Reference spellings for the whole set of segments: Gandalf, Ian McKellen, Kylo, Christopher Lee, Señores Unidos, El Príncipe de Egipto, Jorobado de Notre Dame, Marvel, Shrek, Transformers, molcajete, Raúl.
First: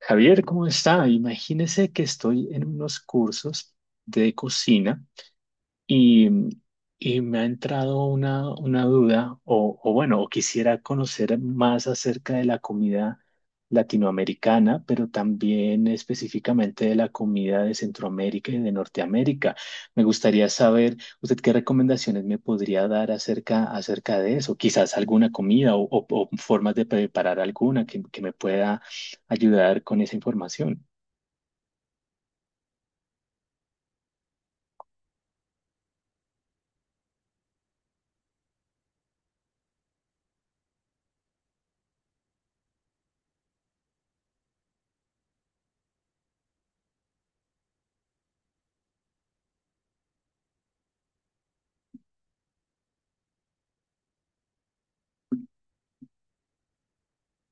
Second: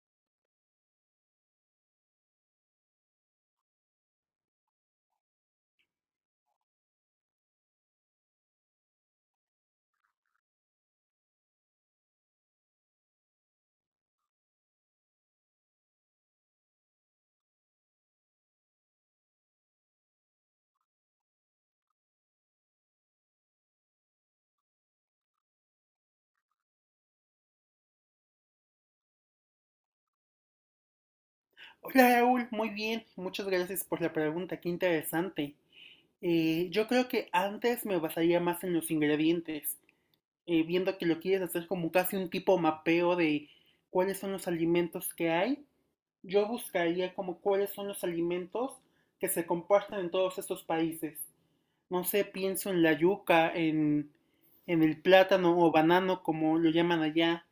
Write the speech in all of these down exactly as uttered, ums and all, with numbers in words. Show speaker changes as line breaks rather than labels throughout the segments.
Javier, ¿cómo está? Imagínese que estoy en unos cursos de cocina y, y me ha entrado una, una duda, o, o bueno, o quisiera conocer más acerca de la comida latinoamericana, pero también específicamente de la comida de Centroamérica y de Norteamérica. Me gustaría saber, usted qué recomendaciones me podría dar acerca, acerca de eso, quizás alguna comida o, o- o formas de preparar alguna que, que me pueda ayudar con esa información.
Hola Raúl, muy bien, muchas gracias por la pregunta, qué interesante. Eh, yo creo que antes me basaría más en los ingredientes, eh, viendo que lo quieres hacer como casi un tipo mapeo de cuáles son los alimentos que hay. Yo buscaría como cuáles son los alimentos que se comparten en todos estos países. No sé, pienso en la yuca, en, en el plátano o banano, como lo llaman allá.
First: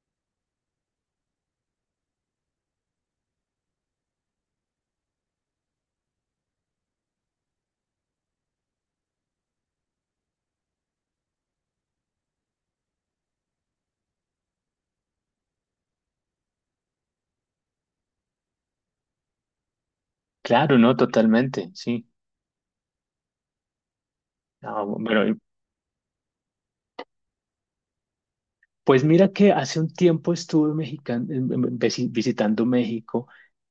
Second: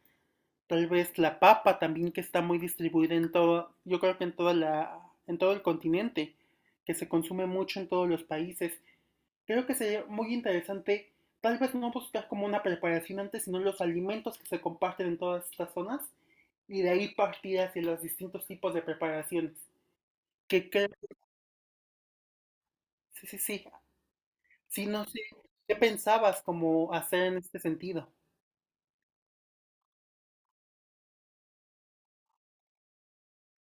Tal vez la papa también que está muy distribuida en todo, yo creo que en toda la, en todo el continente, que se consume mucho en todos los países. Creo que sería muy interesante, tal vez no buscar como una preparación antes, sino los alimentos que se comparten en todas estas zonas y de ahí partir hacia los distintos tipos de preparaciones. Que
Claro,
creo,
no, totalmente, sí.
sí, sí, sí.
Ah,
Sí, no sé,
bueno,
¿qué pensabas como hacer en este sentido?
pues mira que hace un tiempo estuve mexican- em- em- visi- visitando México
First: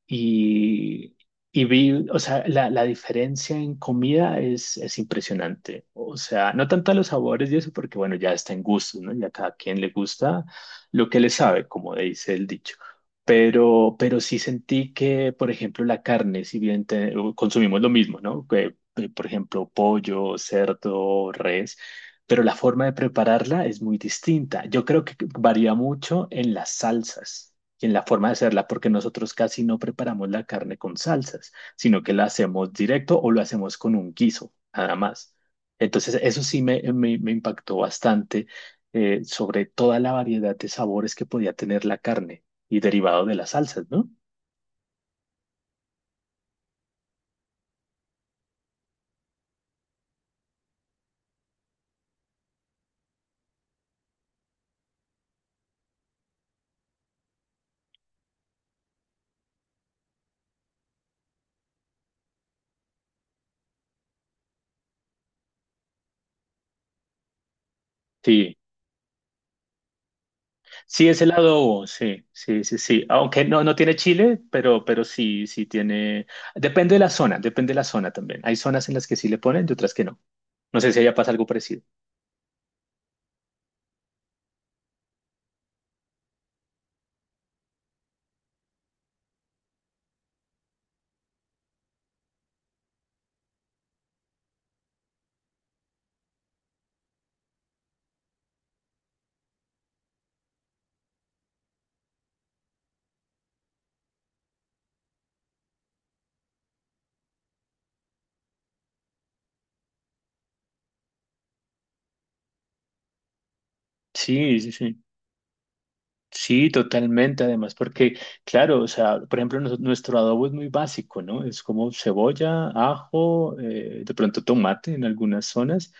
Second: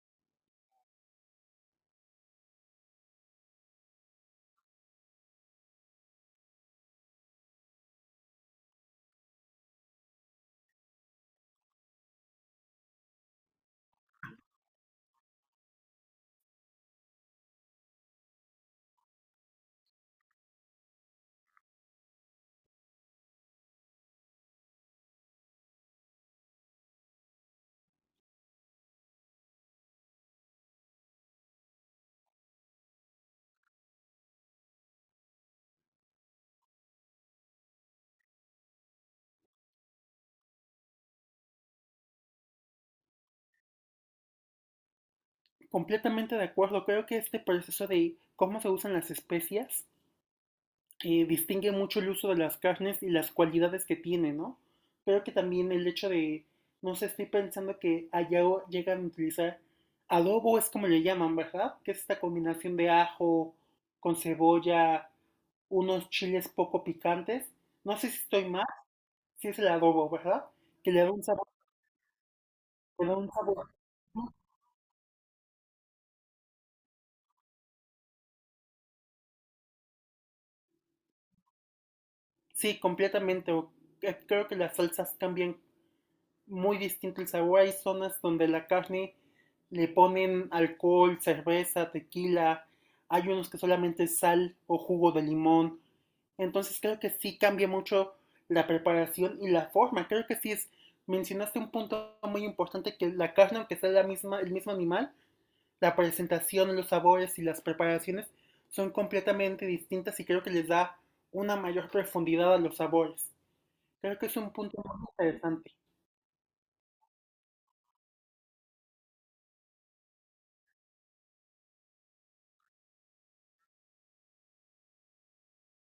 y, y vi, o sea, la, la diferencia en comida es, es impresionante. O sea, no tanto a los sabores y eso, porque bueno, ya está en gustos, ¿no? Ya cada quien le gusta lo que le sabe, como dice el dicho. Pero, pero sí sentí que, por ejemplo, la carne, si bien te- consumimos lo mismo, ¿no? Que, eh, por ejemplo, pollo, cerdo, res, pero la forma de prepararla es muy distinta. Yo creo que varía mucho en las salsas y en la forma de hacerla, porque nosotros casi no preparamos la carne con salsas, sino que la hacemos directo o lo hacemos con un guiso, nada más. Entonces, eso sí me, me- me impactó bastante, eh, sobre toda la variedad de sabores que podía tener la carne y derivado de las salsas, ¿no?
Completamente de acuerdo. Creo que este proceso de cómo se usan las especias eh, distingue mucho el uso de las carnes y las cualidades que tiene, ¿no? Pero que también el hecho de, no sé, estoy pensando que allá o- llegan a utilizar adobo, es como le llaman, ¿verdad? Que es esta combinación de ajo con cebolla, unos chiles poco picantes. No sé si estoy
Sí.
mal, si es el adobo, ¿verdad? Que le
Sí,
da
es
un
el
sabor,
adobo, sí, sí, sí, sí.
le da un
Aunque no,
sabor.
no tiene chile, pero, pero sí, sí tiene. Depende de la zona, depende de la zona también. Hay zonas en las que sí le ponen y otras que no. No sé si allá pasa algo parecido.
Sí, completamente. o- eh, Creo que las salsas cambian muy distinto el sabor. Hay zonas donde la carne le ponen alcohol, cerveza, tequila. Hay unos que solamente sal o jugo de limón. Entonces creo que sí cambia mucho la preparación y la forma. Creo que sí es, mencionaste un punto muy importante que la carne, aunque sea la misma, el mismo animal, la presentación, los sabores y las preparaciones son completamente distintas y creo que les da una mayor profundidad a los sabores. Creo que es un
Sí, sí,
punto
sí.
muy interesante.
Sí, totalmente. Además, porque, claro, o sea, por ejemplo, nos- nuestro adobo es muy básico, ¿no? Es como cebolla, ajo, eh, de pronto tomate en algunas zonas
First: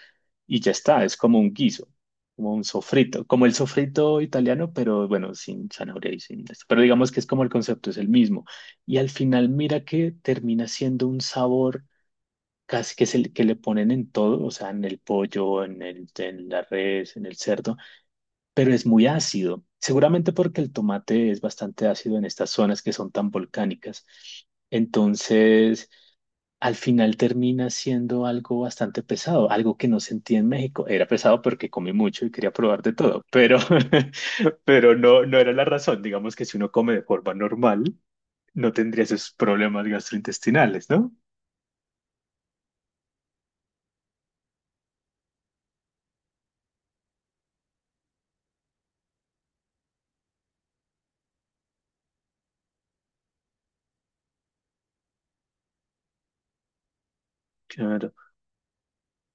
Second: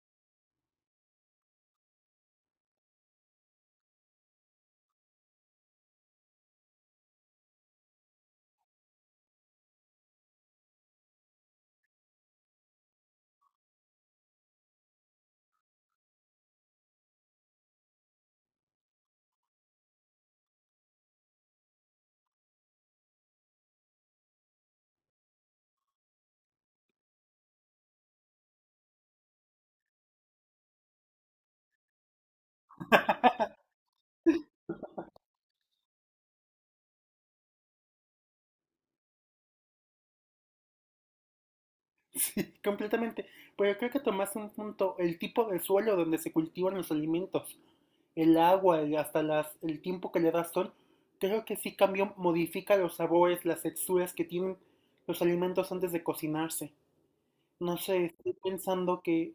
y ya está. Es como un guiso, como un sofrito, como el sofrito italiano, pero bueno, sin zanahoria y sin esto. Pero digamos que es como el concepto es el mismo. Y al final, mira que termina siendo un sabor casi que es el que le ponen en todo, o sea, en el pollo, en el, en la res, en el cerdo, pero es muy ácido. Seguramente porque el tomate es bastante ácido en estas zonas que son tan volcánicas. Entonces, al final termina siendo algo bastante pesado, algo que no sentí en México. Era pesado porque comí mucho y quería probar de todo, pero, pero no, no era la razón. Digamos que si uno come de forma normal, no tendría esos problemas gastrointestinales, ¿no?
Sí, completamente. Pero creo que tomaste un punto, el tipo de suelo donde se cultivan los alimentos, el agua, el- hasta las, el tiempo que le das sol, creo que sí cambia, modifica los sabores, las texturas que tienen los alimentos antes de cocinarse. No sé,
Claro.
estoy pensando que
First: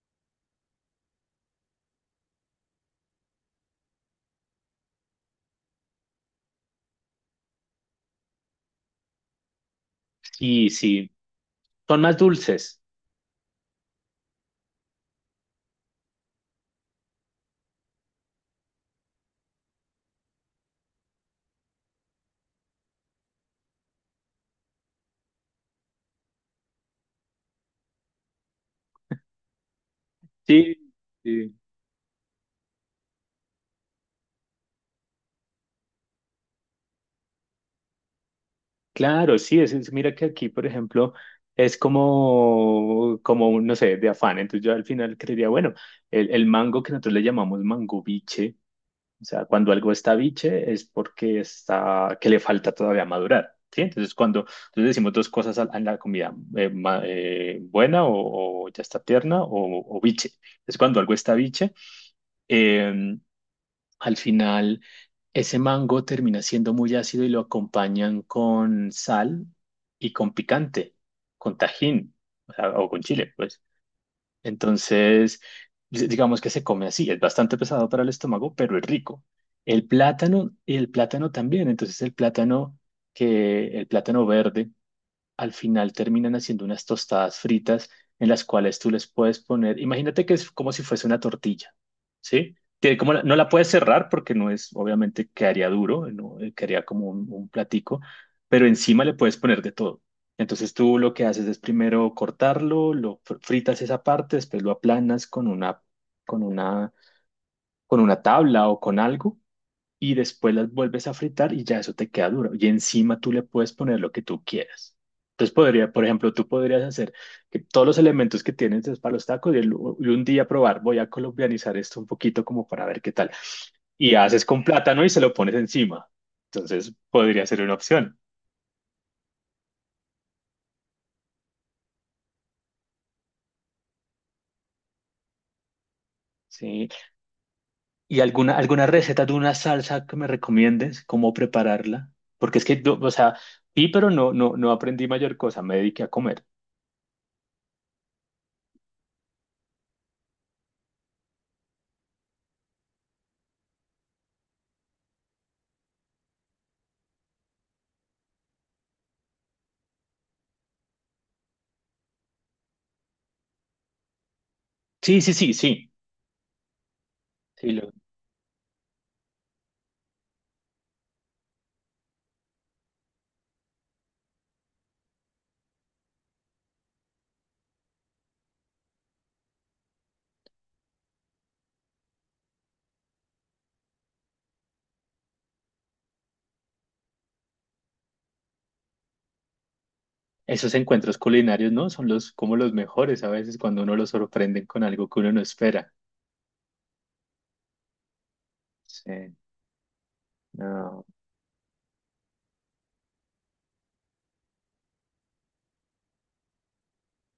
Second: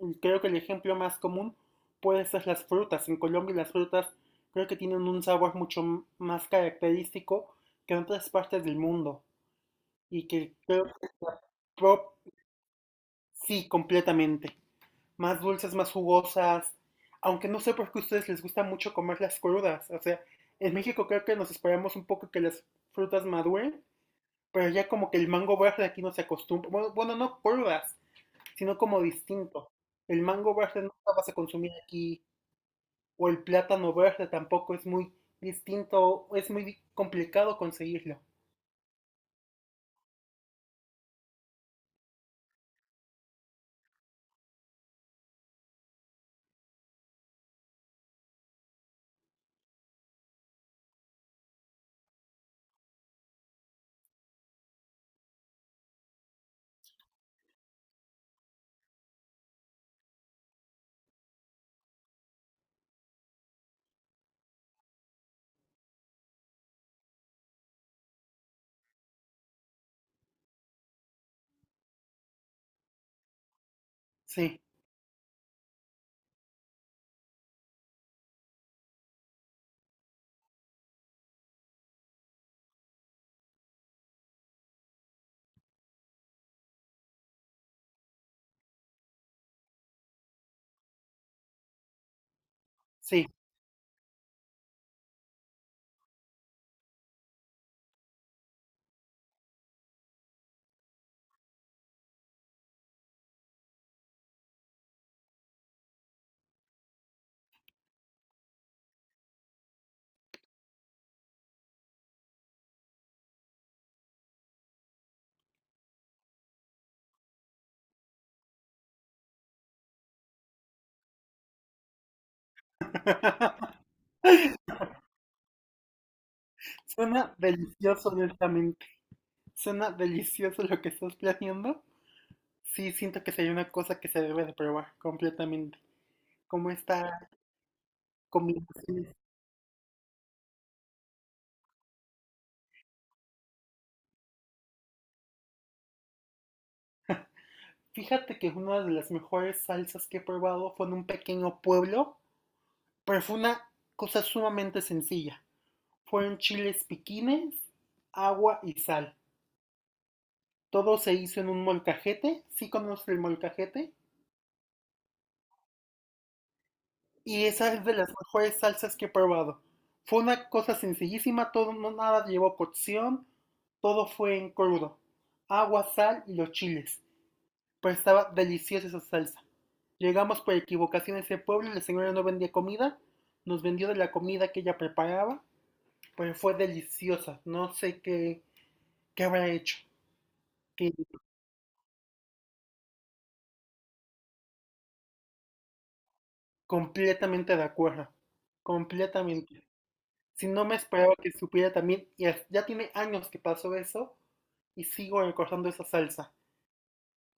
mm, creo que el ejemplo más común puede ser las frutas. En Colombia las frutas creo que tienen un sabor mucho m- más característico que en otras partes del mundo y que
Sí,
creo que
sí.
la
Son
pro-
más dulces.
Sí, completamente. Más dulces, más jugosas. Aunque no sé por qué a ustedes les gusta mucho comerlas crudas. O sea, en México creo que nos esperamos un poco que las frutas maduren, pero ya como que el mango verde aquí no se acostumbra. Bueno, bueno, no crudas, sino como distinto. El mango
Sí,
verde no lo vas a
sí.
consumir aquí, o el plátano verde tampoco es muy distinto, es muy di- complicado conseguirlo.
Claro, sí, es, es- mira que aquí, por ejemplo, es como, como un, no sé, de afán. Entonces yo al final creería, bueno, el, el mango que nosotros le llamamos mango biche, o sea, cuando algo está biche es porque está, que le falta todavía madurar, ¿sí? Entonces cuando entonces decimos dos cosas a, a la comida, eh, ma- eh, buena o, o ya está tierna o, o biche. Es cuando algo está biche. em, al final, ese mango termina siendo muy ácido y lo acompañan con sal y con picante, con tajín, o sea, o con chile, pues.
Sí,
Entonces, di- digamos que se come así, es bastante pesado para el estómago, pero es rico. El plátano, y el plátano también, entonces el plátano que, el plátano verde al final terminan haciendo unas tostadas fritas en las cuales tú les puedes poner, imagínate que es como si fuese una tortilla, ¿sí? Tiene como la-
sí.
no la puedes cerrar porque no es, obviamente quedaría duro, no, eh, quedaría como un, un platico, pero encima le puedes poner de todo. Entonces tú lo que haces es primero cortarlo, lo fr- fritas esa parte, después lo aplanas con una, con una, con una tabla o con algo y después las vuelves a fritar y ya eso te queda duro. Y encima tú le puedes poner lo que tú quieras. Entonces podría, por ejemplo, tú podrías hacer que todos los elementos que tienes es para los tacos y, el- y un día probar, voy a colombianizar esto un poquito como para ver qué tal. Y haces con plátano y se lo pones encima. Entonces
Suena
podría ser una
delicioso,
opción.
honestamente. Suena delicioso lo que estás planeando. Sí, siento que sería una cosa que se debe de probar completamente, como
Sí.
esta
¿Y alguna, alguna
combinación.
receta de una salsa que me recomiendes? ¿Cómo prepararla? Porque es que, yo, o sea, vi, pero no, no, no aprendí mayor cosa, me dediqué a comer.
Fíjate que una de las mejores salsas que he probado fue en un pequeño pueblo, pero fue una cosa sumamente sencilla. Fueron chiles piquines, agua y sal. Todo se hizo en un molcajete, sí conoces el molcajete,
Sí, sí, sí, sí.
y
Sí,
esa es de las mejores salsas que he probado. Fue una cosa sencillísima, todo no nada llevó cocción, todo fue en crudo. Agua, sal y los chiles. Pero estaba deliciosa esa salsa. Llegamos por equivocación a ese pueblo, la señora no vendía comida, nos vendió de la comida que ella preparaba, pero fue deliciosa, no sé qué, qué habrá hecho.
esos
Que
encuentros culinarios, ¿no? Son los como los mejores a veces cuando uno lo sorprenden con algo que uno no espera.
completamente de acuerdo,
Sí,
completamente. Si no me
no,
esperaba que supiera también, y as- ya tiene años que pasó eso, y sigo recordando esa salsa.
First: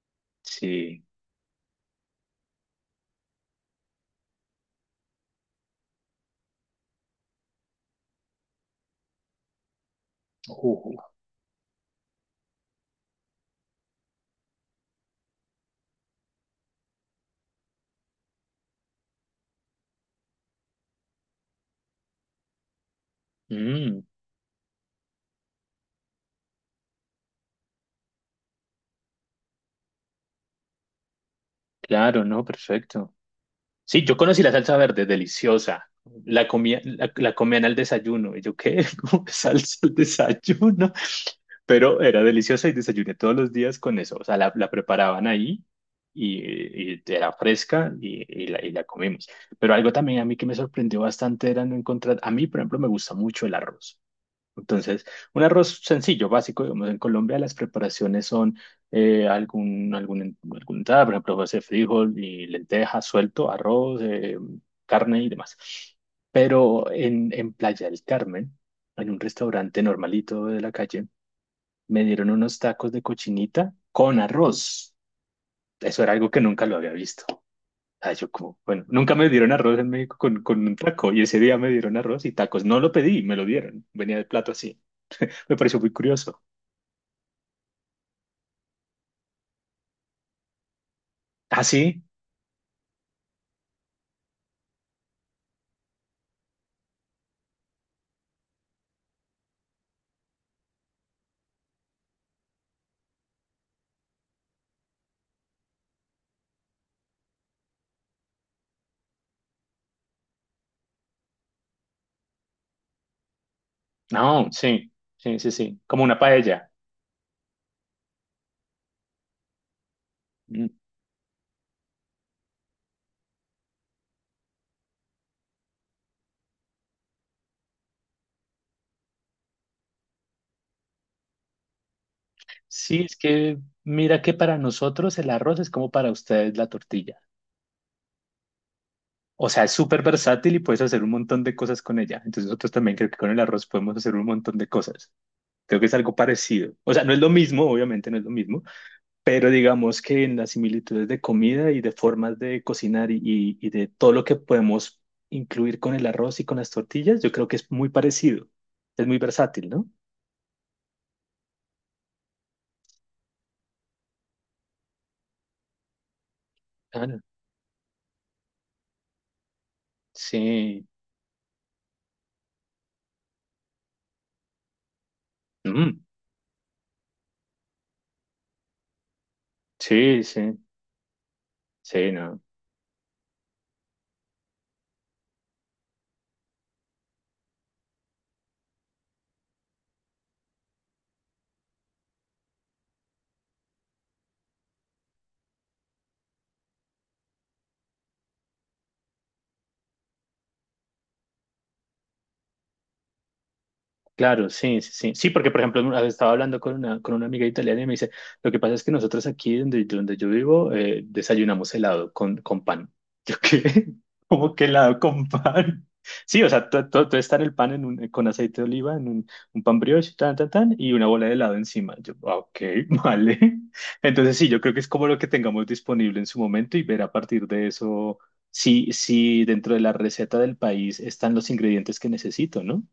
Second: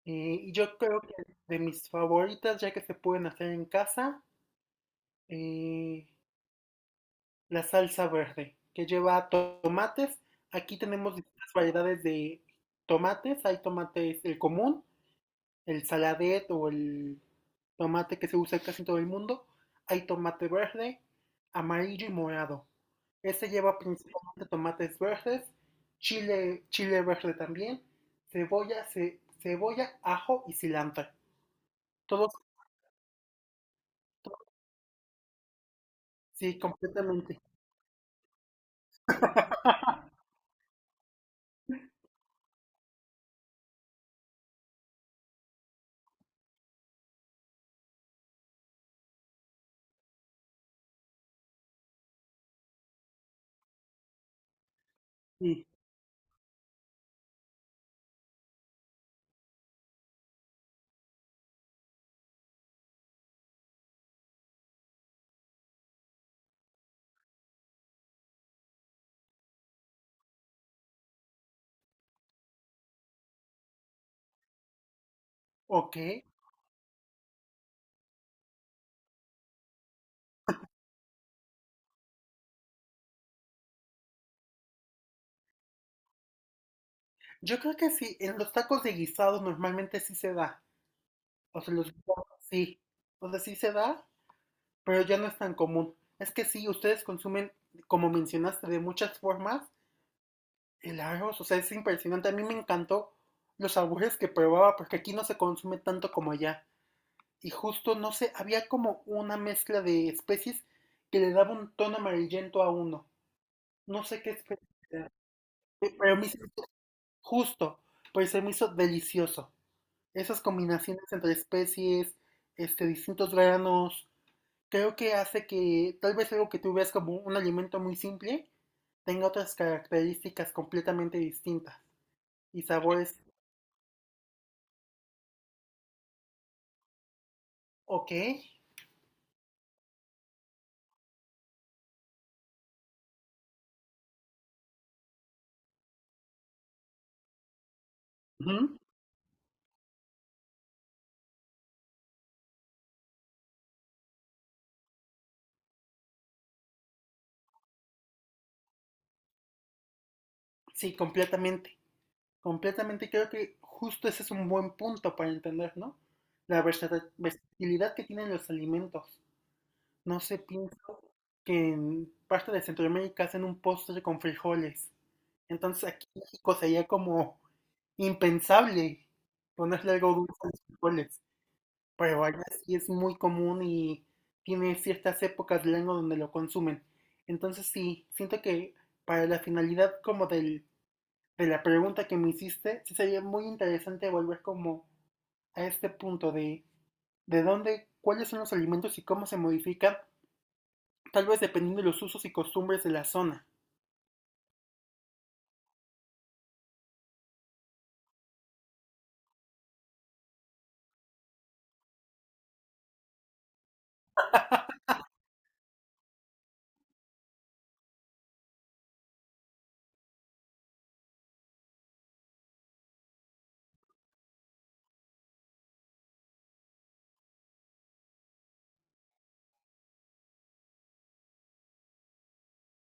Eh, y yo creo
sí.
que de mis favoritas, ya que se pueden hacer en casa, eh, la salsa verde, que lleva to- tomates.
Uh,
Aquí tenemos distintas variedades de tomates. Hay tomates, el común, el saladet o el tomate que se usa en casi todo el mundo. Hay tomate verde, amarillo y morado. Este lleva
mm,
principalmente tomates verdes, chile, chile verde también, cebolla, ce- cebolla, ajo y cilantro.
claro,
Todos,
no, perfecto. Sí, yo conocí la salsa verde, deliciosa. La
sí,
comía, la, la
completamente.
comían al desayuno. Y yo, ¿qué? ¿Cómo que salsa al desayuno? Pero era deliciosa y desayuné todos los días con eso. O sea, la, la preparaban ahí y, y era fresca y, y la, y la comimos. Pero algo también a mí que me sorprendió bastante era no encontrar. A mí, por ejemplo, me gusta mucho el arroz. Entonces, un
Sí,
arroz sencillo, básico, digamos, en Colombia las preparaciones son eh, algún, algún, algún entrada, por ejemplo, puede ser frijol y lenteja, suelto, arroz, eh, carne y demás. Pero en, en Playa del Carmen, en un restaurante normalito de la calle, me dieron unos tacos de cochinita con arroz.
ok.
Eso era algo que nunca lo había visto. Ah, yo como, bueno, nunca me dieron arroz en México con, con un taco y ese día me dieron arroz y tacos. No lo pedí, me lo dieron. Venía el plato así. Me pareció muy curioso.
Yo creo que sí, en los tacos de guisados normalmente sí se da. O
Ah,
se los
sí,
digo, sí. O sea, sí se da, pero ya no es tan común. Es que sí, ustedes consumen, como mencionaste, de muchas formas el arroz. O sea, es impresionante. A mí me encantó los sabores que probaba porque aquí no se consume tanto como allá. Y justo, no sé, había como una mezcla de especies que le daba un tono amarillento a uno. No sé qué
no,
especie,
sí, sí, sí, sí, como
pero
una
me hizo
paella.
justo, pero se me hizo delicioso. Esas
Mm.
combinaciones entre especies, este, distintos granos, creo que hace que tal vez algo que tú ves como un alimento muy simple tenga otras características completamente distintas y
Sí,
sabores,
es que mira que para nosotros el arroz es como para ustedes la tortilla.
ok,
O sea, es súper versátil y puedes hacer un montón de cosas con ella. Entonces nosotros también creo que con el arroz podemos hacer un montón de cosas. Creo que es algo parecido. O sea, no es lo mismo, obviamente no es lo mismo,
ujú,
pero digamos que en las similitudes de comida y de formas de cocinar y, y y de todo lo que podemos incluir con el arroz y con las tortillas, yo creo que es muy parecido. Es muy versátil, ¿no?
sí, completamente, completamente creo que justo ese es un buen punto para entender, ¿no? La versata-
Ah,
versatilidad que tienen los alimentos. No sé,
sí,
pienso que en parte de Centroamérica hacen un postre con frijoles, entonces
mm,
aquí en México sería como impensable ponerle algo
sí,
dulce a
sí,
los frijoles.
sí,
Pero
no.
allá sí es muy común y tiene ciertas épocas del año donde lo consumen. Entonces sí, siento que para la finalidad como del, de la pregunta que me hiciste, sí sería muy interesante volver como a este punto de de dónde, cuáles son los alimentos y cómo se modifican, tal vez dependiendo de los usos y costumbres de la zona.
Claro, sí, sí, sí. Sí, porque por ejemplo, estaba hablando con una, con una amiga italiana y me dice, lo que pasa es que nosotros aquí donde, donde yo vivo, eh, desayunamos helado con, con pan. ¿Yo qué? ¿Cómo que helado con pan? Sí, o sea, todo, todo, todo está en el pan en un- con aceite de oliva, en un, un pan brioche, tan, tan, tan, y una bola de helado encima. Yo, "Ah, ok, vale". Entonces sí, yo creo que es como lo que tengamos disponible en su momento y ver a partir de eso si, si dentro de la receta del país están los ingredientes que necesito, ¿no?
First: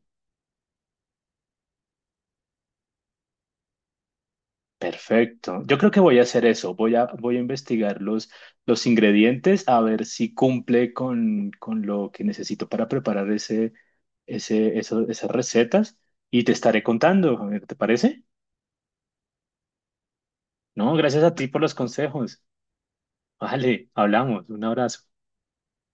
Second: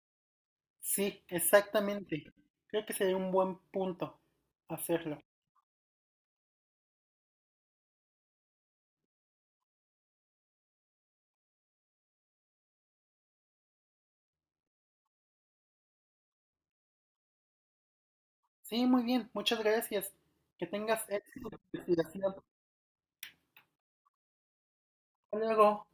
Sí, exactamente. Creo que sería un buen punto hacerlo.
Perfecto. Yo creo que voy a hacer eso. Voy a, voy a investigar los, los ingredientes a ver si cumple con, con lo que necesito para preparar ese, ese, eso- esas recetas y te estaré contando. A ver, ¿te parece?
Sí, muy bien. Muchas gracias. Que
No,
tengas
gracias a ti
éxito
por los
en tu investigación.
consejos. Vale, hablamos. Un abrazo.
Hasta luego.